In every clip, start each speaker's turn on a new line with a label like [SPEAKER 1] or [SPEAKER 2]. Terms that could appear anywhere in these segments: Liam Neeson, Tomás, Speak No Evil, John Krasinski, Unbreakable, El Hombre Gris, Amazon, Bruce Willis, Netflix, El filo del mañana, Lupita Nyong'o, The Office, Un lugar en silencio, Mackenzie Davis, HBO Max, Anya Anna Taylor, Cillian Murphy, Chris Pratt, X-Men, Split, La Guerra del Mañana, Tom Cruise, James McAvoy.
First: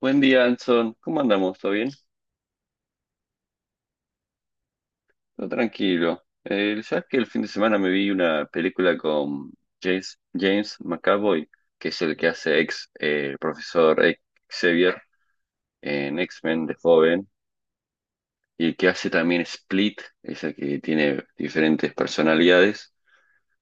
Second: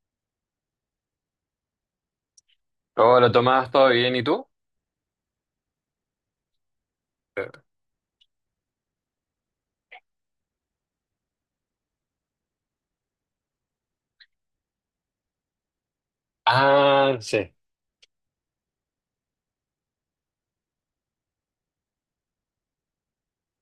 [SPEAKER 1] Buen día, Anson. ¿Cómo andamos? ¿Todo bien?
[SPEAKER 2] Hola Tomás, ¿todo bien? ¿Y tú?
[SPEAKER 1] Todo tranquilo. ¿Sabes que el fin de semana me vi una película con James McAvoy, que es el que hace ex profesor Xavier en X-Men de
[SPEAKER 2] Ah,
[SPEAKER 1] joven,
[SPEAKER 2] sí.
[SPEAKER 1] y que hace también Split, esa que tiene diferentes personalidades,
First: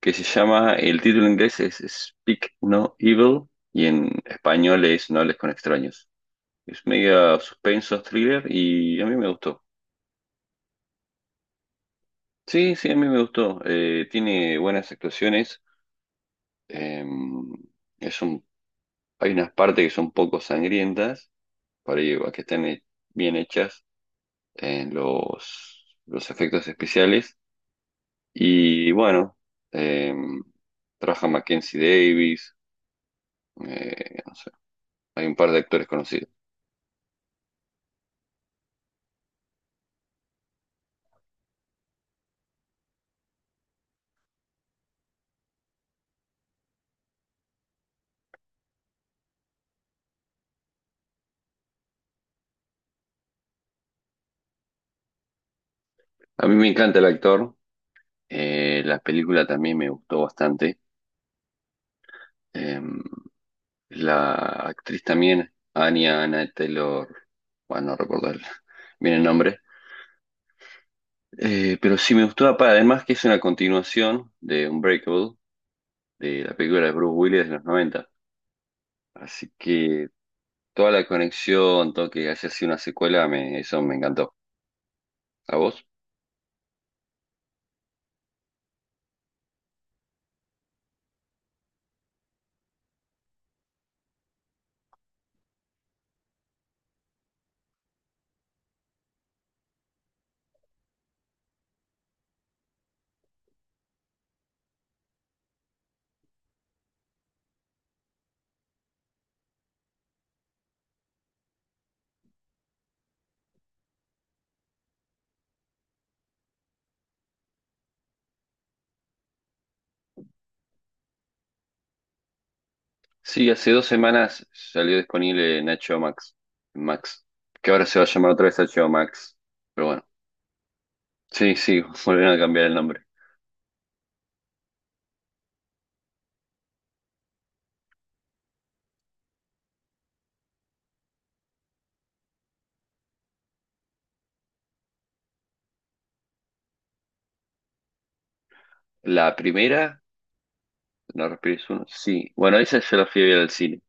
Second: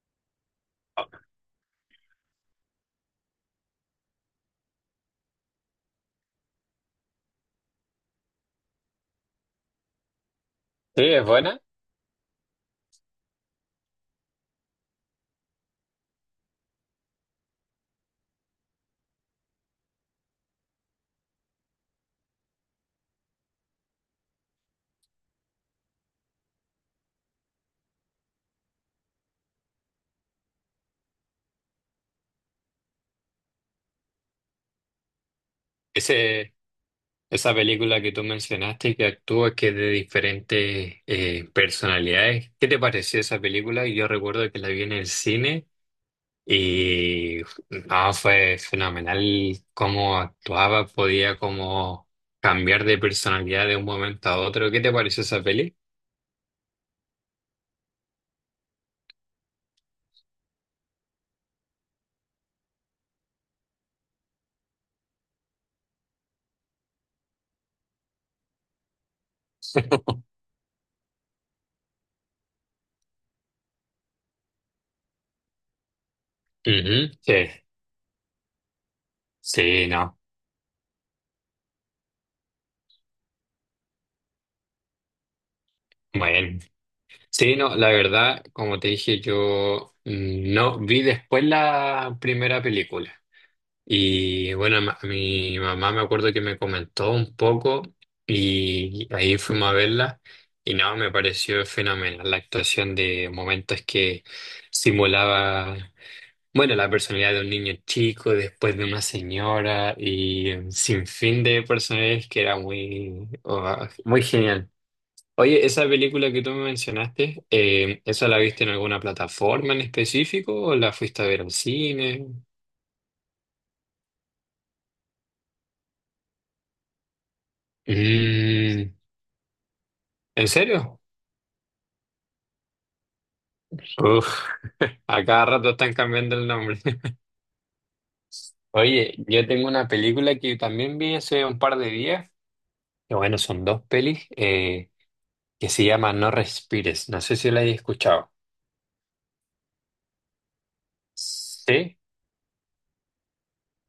[SPEAKER 1] que se llama, el título en inglés es Speak No Evil, y en español es No hables con extraños. Es media suspenso, thriller, y a mí me gustó.
[SPEAKER 2] Sí, es buena.
[SPEAKER 1] Sí, sí, a mí me gustó. Tiene buenas actuaciones. Eh, es un, hay unas partes que son poco sangrientas, por ahí que están bien hechas en los efectos especiales. Y bueno, eh, trabaja Mackenzie Davis, no sé, hay un par de actores conocidos.
[SPEAKER 2] Ese, esa película que tú mencionaste que actúa que es de diferentes personalidades. ¿Qué te pareció esa película? Yo recuerdo que la vi en el cine y no, fue fenomenal cómo actuaba, podía como cambiar de personalidad de un momento a otro. ¿Qué te pareció esa peli?
[SPEAKER 1] A mí me encanta el actor, la película también me gustó bastante. eh, La actriz también, Anya Anna Taylor, bueno, no recuerdo el- bien el nombre. Pero sí me gustó, apa, además que es una continuación de Unbreakable, de la película de
[SPEAKER 2] Ujú,
[SPEAKER 1] Bruce
[SPEAKER 2] sí,
[SPEAKER 1] Willis de los noventa. Así
[SPEAKER 2] sí,
[SPEAKER 1] que
[SPEAKER 2] no.
[SPEAKER 1] toda la conexión, todo que haya sido una secuela, eso me encantó. ¿A vos?
[SPEAKER 2] Bueno. Sí, no, la verdad, como te dije, yo no vi después la primera película. Y bueno, mi mamá me acuerdo que me comentó un poco y ahí fuimos a verla. Y no, me pareció fenomenal la actuación de momentos que simulaba, bueno, la personalidad de un niño chico, después de una señora y sin fin de personajes que era muy, oh, muy genial. Oye, esa película que tú me mencionaste, ¿esa la viste en alguna plataforma en específico o la fuiste a ver al cine?
[SPEAKER 1] Sí, hace dos semanas salió disponible en HBO Max, Max, que ahora se va a llamar otra vez HBO
[SPEAKER 2] Mm,
[SPEAKER 1] Max, pero bueno,
[SPEAKER 2] ¿en serio?
[SPEAKER 1] sí, sí, volvieron a cambiar el nombre.
[SPEAKER 2] Uf, a cada rato están cambiando el nombre. Oye, yo tengo una película que también vi hace un par de días, que bueno, son dos pelis, que se llama No Respires. No sé si la hayas escuchado.
[SPEAKER 1] La primera No respires uno.
[SPEAKER 2] Sí,
[SPEAKER 1] Sí. Bueno, esa yo la fui a ver al cine,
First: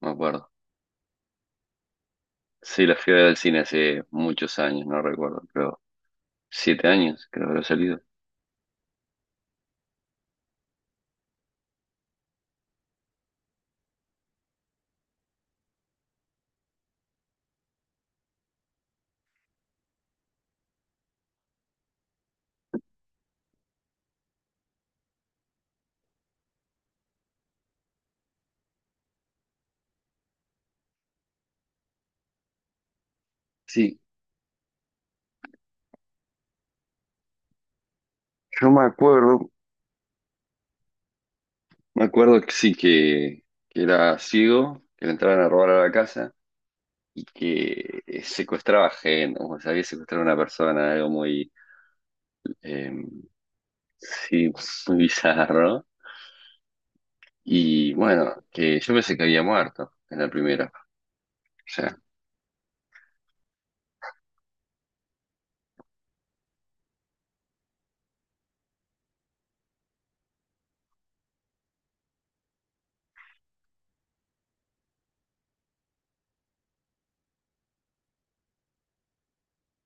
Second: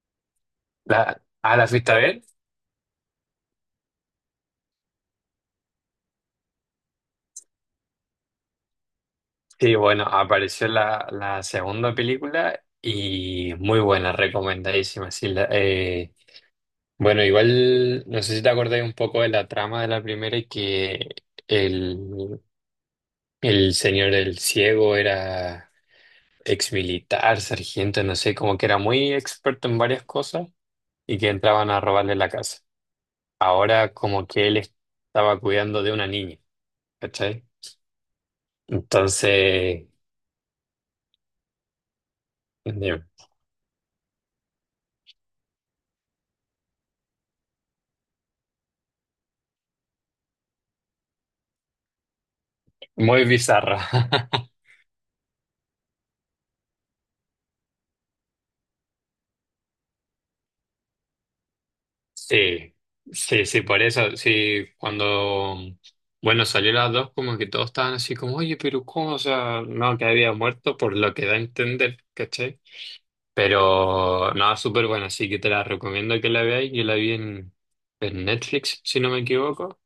[SPEAKER 1] me acuerdo.
[SPEAKER 2] la, ¿ah, la fuiste a ver?
[SPEAKER 1] Sí, la fui a ver al cine hace muchos años, no recuerdo, pero siete años creo que habrá salido.
[SPEAKER 2] Sí, bueno, apareció la segunda película y muy buena, recomendadísima. Sí, bueno, igual no sé si te acordáis un poco de la trama de la primera y que el, el señor el ciego era ex militar, sargento, no sé, como que era muy experto en varias cosas y que entraban a robarle la casa. Ahora
[SPEAKER 1] Sí,
[SPEAKER 2] como que él estaba cuidando de una niña, ¿cachai?
[SPEAKER 1] yo
[SPEAKER 2] Entonces,
[SPEAKER 1] me acuerdo que sí,
[SPEAKER 2] eh,
[SPEAKER 1] que era ciego, que le entraban a robar a la casa y que secuestraba gente, o sea, había secuestrado a una persona, algo muy, eh,
[SPEAKER 2] muy bizarra.
[SPEAKER 1] sí, muy bizarro. Y bueno, que yo pensé que había muerto en la primera. O sea,
[SPEAKER 2] Sí, sí, por eso, sí, cuando, bueno, salió las dos, como que todos estaban así como, oye, pero ¿cómo? O sea, no, que había muerto, por lo que da a entender, ¿cachai? Pero, no, súper buena, así que te la recomiendo que la veáis, yo la vi en Netflix, si no me equivoco,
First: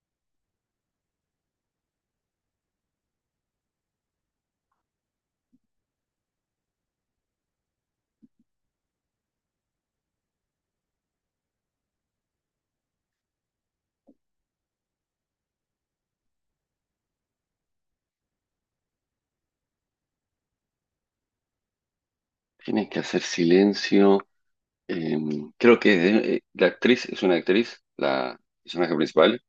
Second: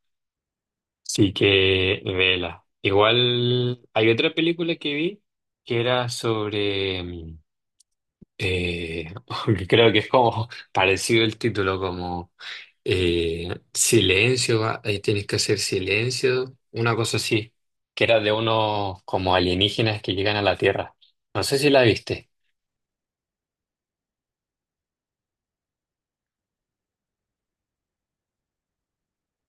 [SPEAKER 2] así que vela. Igual, hay otra película que vi que era sobre, eh, creo que es como parecido el título, como silencio, ah, ahí tienes que hacer silencio, una cosa así, que era de unos como alienígenas que llegan a la Tierra. No sé si la viste.
[SPEAKER 1] tienes que hacer silencio. Eh, creo que la actriz es una actriz, la personaje principal.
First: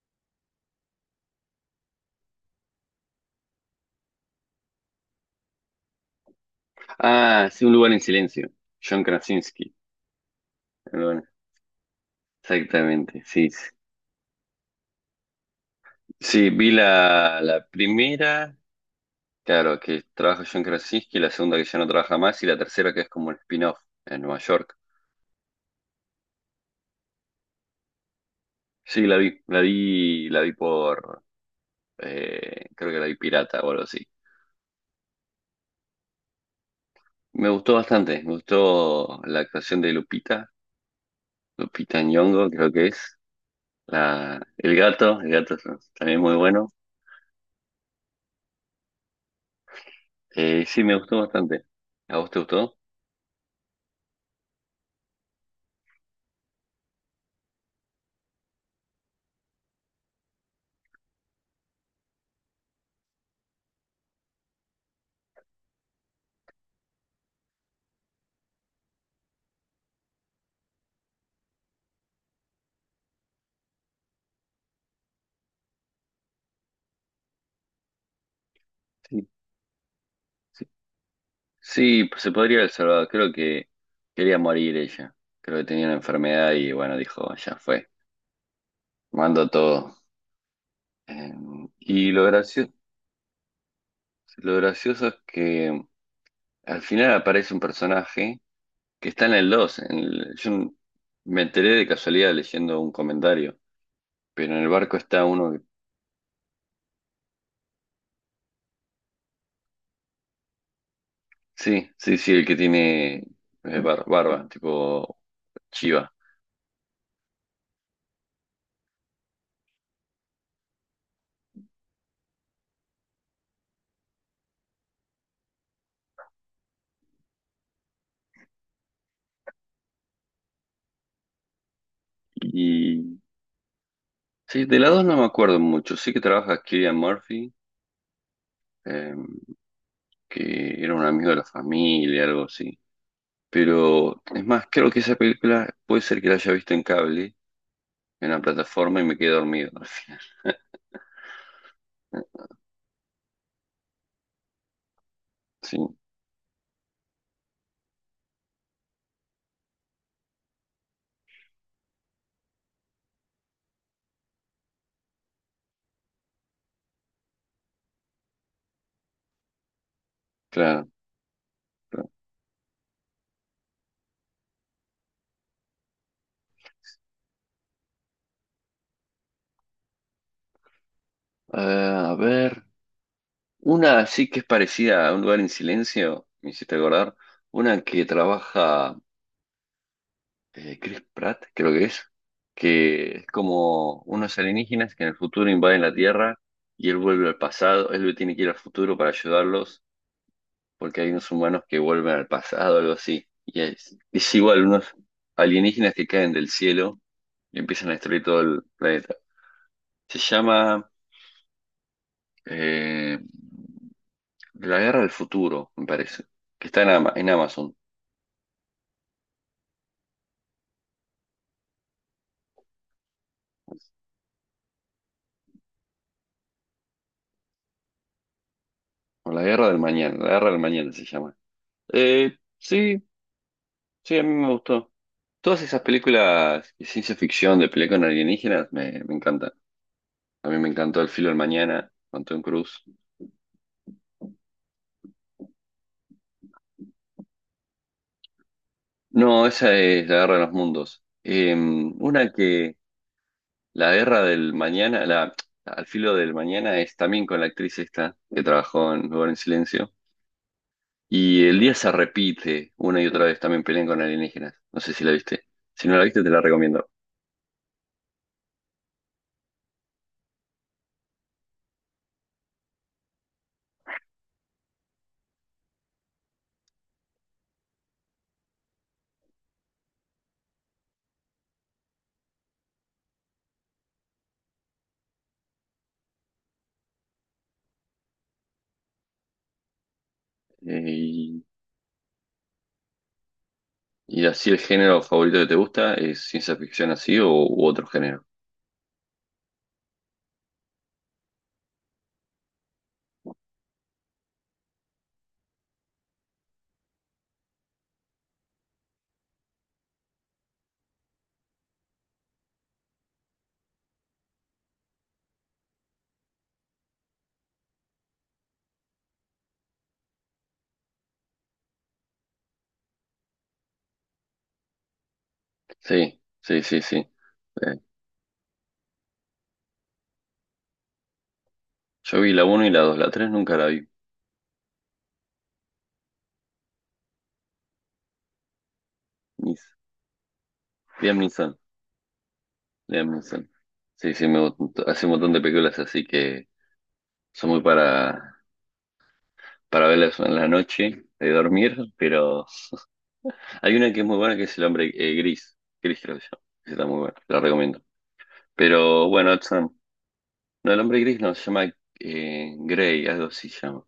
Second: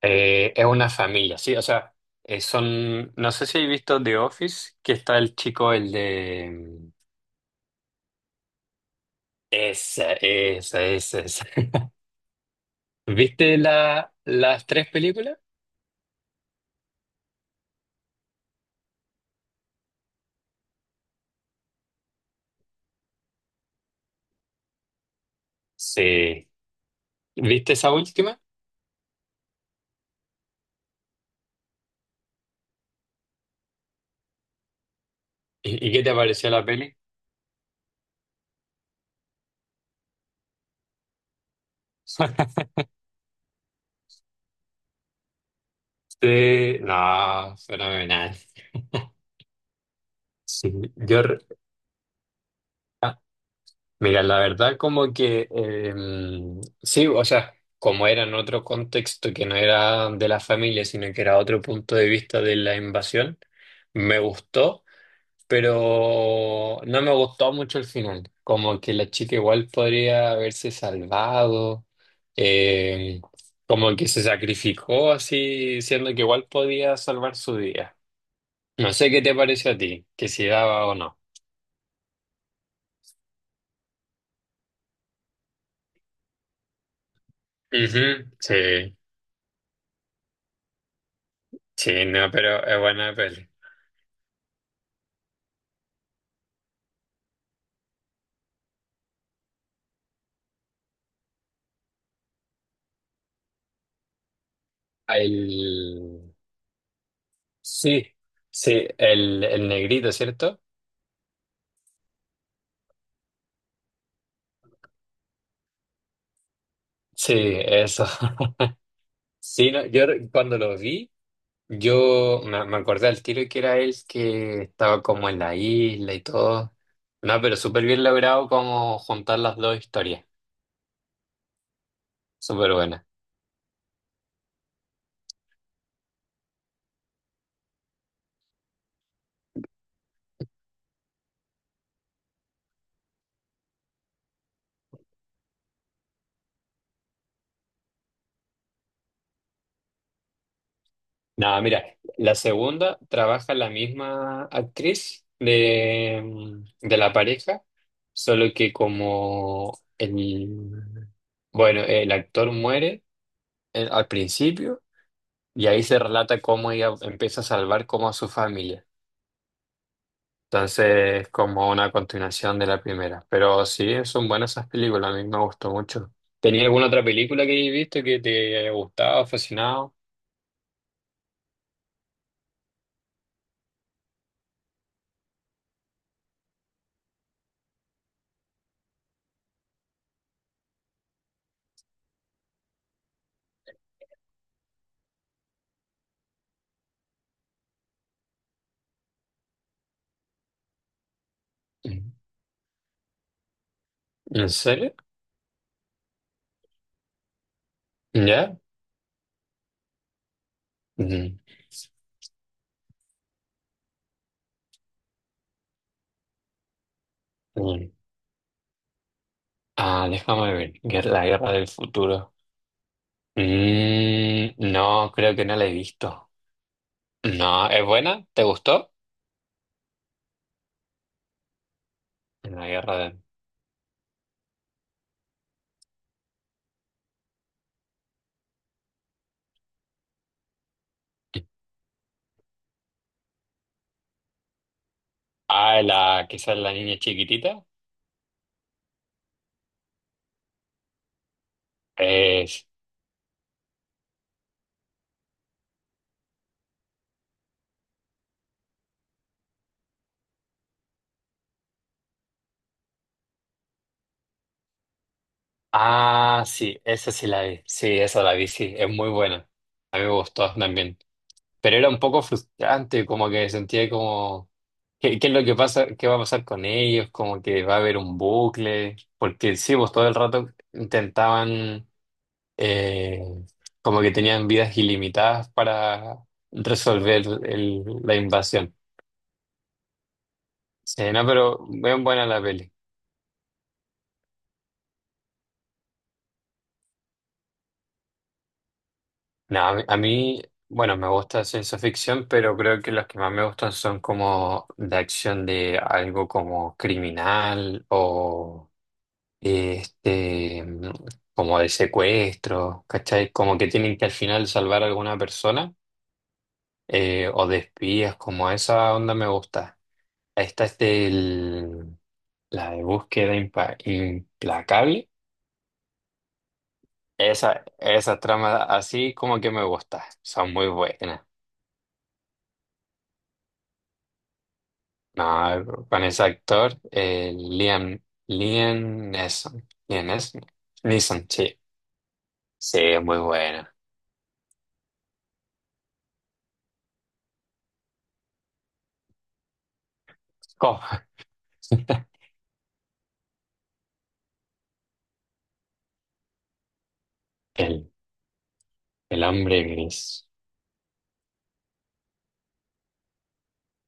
[SPEAKER 2] Es una familia, sí, o sea, son, no sé si has visto The Office, que está el chico, el de...
[SPEAKER 1] Ah, sí, Un lugar en silencio. John Krasinski.
[SPEAKER 2] Esa,
[SPEAKER 1] Perdón.
[SPEAKER 2] esa.
[SPEAKER 1] Exactamente, sí.
[SPEAKER 2] ¿Viste
[SPEAKER 1] Sí,
[SPEAKER 2] las tres películas?
[SPEAKER 1] sí, vi la primera, claro, que trabaja John Krasinski, la segunda que ya no trabaja más, y la tercera que es como un spin-off en Nueva York.
[SPEAKER 2] Sí. ¿Viste esa última?
[SPEAKER 1] Sí, la vi, la vi, la vi por, creo que la vi pirata o algo así.
[SPEAKER 2] Y qué te pareció la peli?
[SPEAKER 1] Me gustó bastante, me gustó la actuación de Lupita, Lupita Nyong'o creo que es. El gato es también muy bueno.
[SPEAKER 2] Sí, no, fenomenal. Sí,
[SPEAKER 1] Sí, me gustó
[SPEAKER 2] yo,
[SPEAKER 1] bastante. ¿A vos te gustó?
[SPEAKER 2] Ah, mira, la verdad como que sí, o sea, como era en otro contexto que no era de la familia, sino que era otro punto de vista de la invasión, me gustó, pero no me gustó mucho el final. Como que la chica igual podría haberse salvado, em, como que se sacrificó así, siendo que igual podía salvar su día. No sé qué
[SPEAKER 1] Sí,
[SPEAKER 2] te parece a ti, que si
[SPEAKER 1] sí.
[SPEAKER 2] daba o no.
[SPEAKER 1] Sí, pues se podría haber salvado. Creo que quería morir ella. Creo que tenía una enfermedad y bueno, dijo, ya fue.
[SPEAKER 2] Ujú, sí.
[SPEAKER 1] Mando todo. Eh,
[SPEAKER 2] Sí,
[SPEAKER 1] y
[SPEAKER 2] no, pero es buena peli.
[SPEAKER 1] lo gracioso es que al final aparece un personaje que está en el 2 yo me enteré de casualidad leyendo un comentario, pero en el barco está uno.
[SPEAKER 2] El... Sí, sí, el negrito, ¿cierto?
[SPEAKER 1] Sí, sí, sí, el que tiene barba, tipo Chiva.
[SPEAKER 2] Sí, eso. Sí, no, yo re- cuando lo vi, yo me acordé al tiro que era él que estaba como en la isla y todo. No, pero súper bien logrado como juntar las dos historias. Súper buena.
[SPEAKER 1] Y sí, de la dos no me acuerdo mucho. Sí que trabaja Cillian Murphy, eh, que era un amigo de la familia, algo así. Pero es más, creo que esa película puede ser que la haya visto en cable, en una plataforma, y me quedé dormido al final.
[SPEAKER 2] No, mira, la segunda trabaja la misma actriz
[SPEAKER 1] Sí,
[SPEAKER 2] de, de la pareja, solo que como el, bueno, el actor muere al principio y ahí se relata cómo ella empieza a salvar como a su familia.
[SPEAKER 1] claro,
[SPEAKER 2] Entonces, como una
[SPEAKER 1] claro.
[SPEAKER 2] continuación de la primera. Pero sí, son buenas esas películas, a mí me gustó mucho. ¿Tenía alguna otra película que hayas visto que te haya gustado, fascinado?
[SPEAKER 1] Ah, a ver, una sí que es parecida a Un lugar en silencio, me hiciste acordar. Una que trabaja, Chris Pratt, creo que es como unos alienígenas que en el futuro invaden la Tierra y él vuelve al pasado, él tiene que ir al futuro para ayudarlos porque hay unos humanos que vuelven al pasado, algo así. Y es
[SPEAKER 2] ¿En
[SPEAKER 1] igual, unos
[SPEAKER 2] serio?
[SPEAKER 1] alienígenas que caen del cielo y empiezan a destruir todo
[SPEAKER 2] ¿Ya?
[SPEAKER 1] el planeta. Se llama
[SPEAKER 2] Mm.
[SPEAKER 1] eh, La Guerra del Futuro, me parece, que está en Amazon,
[SPEAKER 2] Ah, déjame ver. Guer- La guerra del futuro. Mm, no, creo que no la he visto. No, ¿es buena? ¿Te gustó?
[SPEAKER 1] o La Guerra del Mañana, La Guerra del Mañana se llama.
[SPEAKER 2] La guerra
[SPEAKER 1] Sí,
[SPEAKER 2] del...
[SPEAKER 1] sí, a mí me gustó. Todas esas películas de ciencia ficción, de pelea con alienígenas, me encantan. A mí me encantó El filo del mañana, con Tom Cruise.
[SPEAKER 2] Ah, la que sale la niña chiquitita.
[SPEAKER 1] No, esa es La guerra de los mundos. Una
[SPEAKER 2] Es...
[SPEAKER 1] que, La guerra del mañana, Al filo del mañana es también con la actriz esta, que trabajó en Lugar en Silencio. Y el día se repite una y otra vez, también pelean con alienígenas. No sé si la viste. Si no la viste, te la
[SPEAKER 2] Ah, sí,
[SPEAKER 1] recomiendo.
[SPEAKER 2] esa sí la vi. Sí, esa la vi, sí. Es muy buena. A mí me gustó también. Pero era un poco frustrante, como que sentía como, ¿qué, qué es lo que pasa? ¿Qué va a pasar con ellos? Como que va a haber un bucle, porque sí, pues todo el rato intentaban, eh, como que tenían vidas ilimitadas para resolver el- la invasión.
[SPEAKER 1] Eh,
[SPEAKER 2] Sí, no,
[SPEAKER 1] y,
[SPEAKER 2] pero bien buena la peli.
[SPEAKER 1] y así el género favorito que te gusta es ciencia ficción así o u otro género.
[SPEAKER 2] No, a mí, bueno, me gusta ciencia ficción, pero creo que las que más me gustan son como de acción de algo como criminal o... este, como de secuestros, ¿cachai? Como que tienen que al final salvar a alguna persona, o de espías, como esa onda me gusta. Esta es del, la de implacable.
[SPEAKER 1] Sí, sí, sí, sí.
[SPEAKER 2] Esa,
[SPEAKER 1] Eh,
[SPEAKER 2] esa trama así como que me gusta, son muy buenas.
[SPEAKER 1] yo vi la uno y la 2, la 3 nunca la vi.
[SPEAKER 2] No, con ese actor, Liam
[SPEAKER 1] Mis,
[SPEAKER 2] Neeson,
[SPEAKER 1] Liam
[SPEAKER 2] Neeson,
[SPEAKER 1] Neeson,
[SPEAKER 2] sí, sí, es
[SPEAKER 1] Liam
[SPEAKER 2] muy
[SPEAKER 1] Neeson.
[SPEAKER 2] bueno.
[SPEAKER 1] Sí, sí, hace un montón de películas así que son muy para verlas en la
[SPEAKER 2] ¿Cómo?
[SPEAKER 1] noche, de dormir, pero hay una que es muy buena que es El Hombre Gris. Gris creo que se llama. Esa está muy buena, la recomiendo.
[SPEAKER 2] El-
[SPEAKER 1] Pero
[SPEAKER 2] El
[SPEAKER 1] bueno,
[SPEAKER 2] hambre
[SPEAKER 1] Hudson,
[SPEAKER 2] gris.
[SPEAKER 1] no, El Hombre Gris no, se llama Grey, algo así se llama.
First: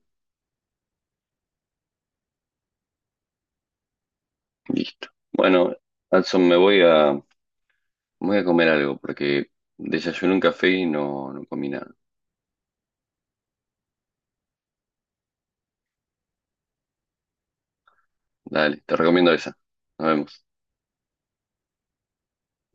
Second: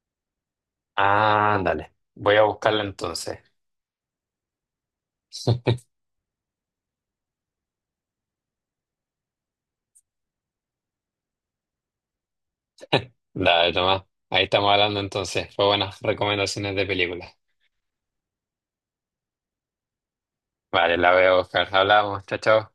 [SPEAKER 2] Ándale. Voy a buscarla entonces.
[SPEAKER 1] Listo. Bueno, Hudson, me voy a comer algo porque desayuné un café y no, no comí nada.
[SPEAKER 2] Dale, Tomás. Ahí estamos hablando entonces. Fue buenas recomendaciones de películas.
[SPEAKER 1] Dale, te recomiendo esa. Nos vemos.
[SPEAKER 2] Vale, la voy a buscar. Hablamos. Chao, chao.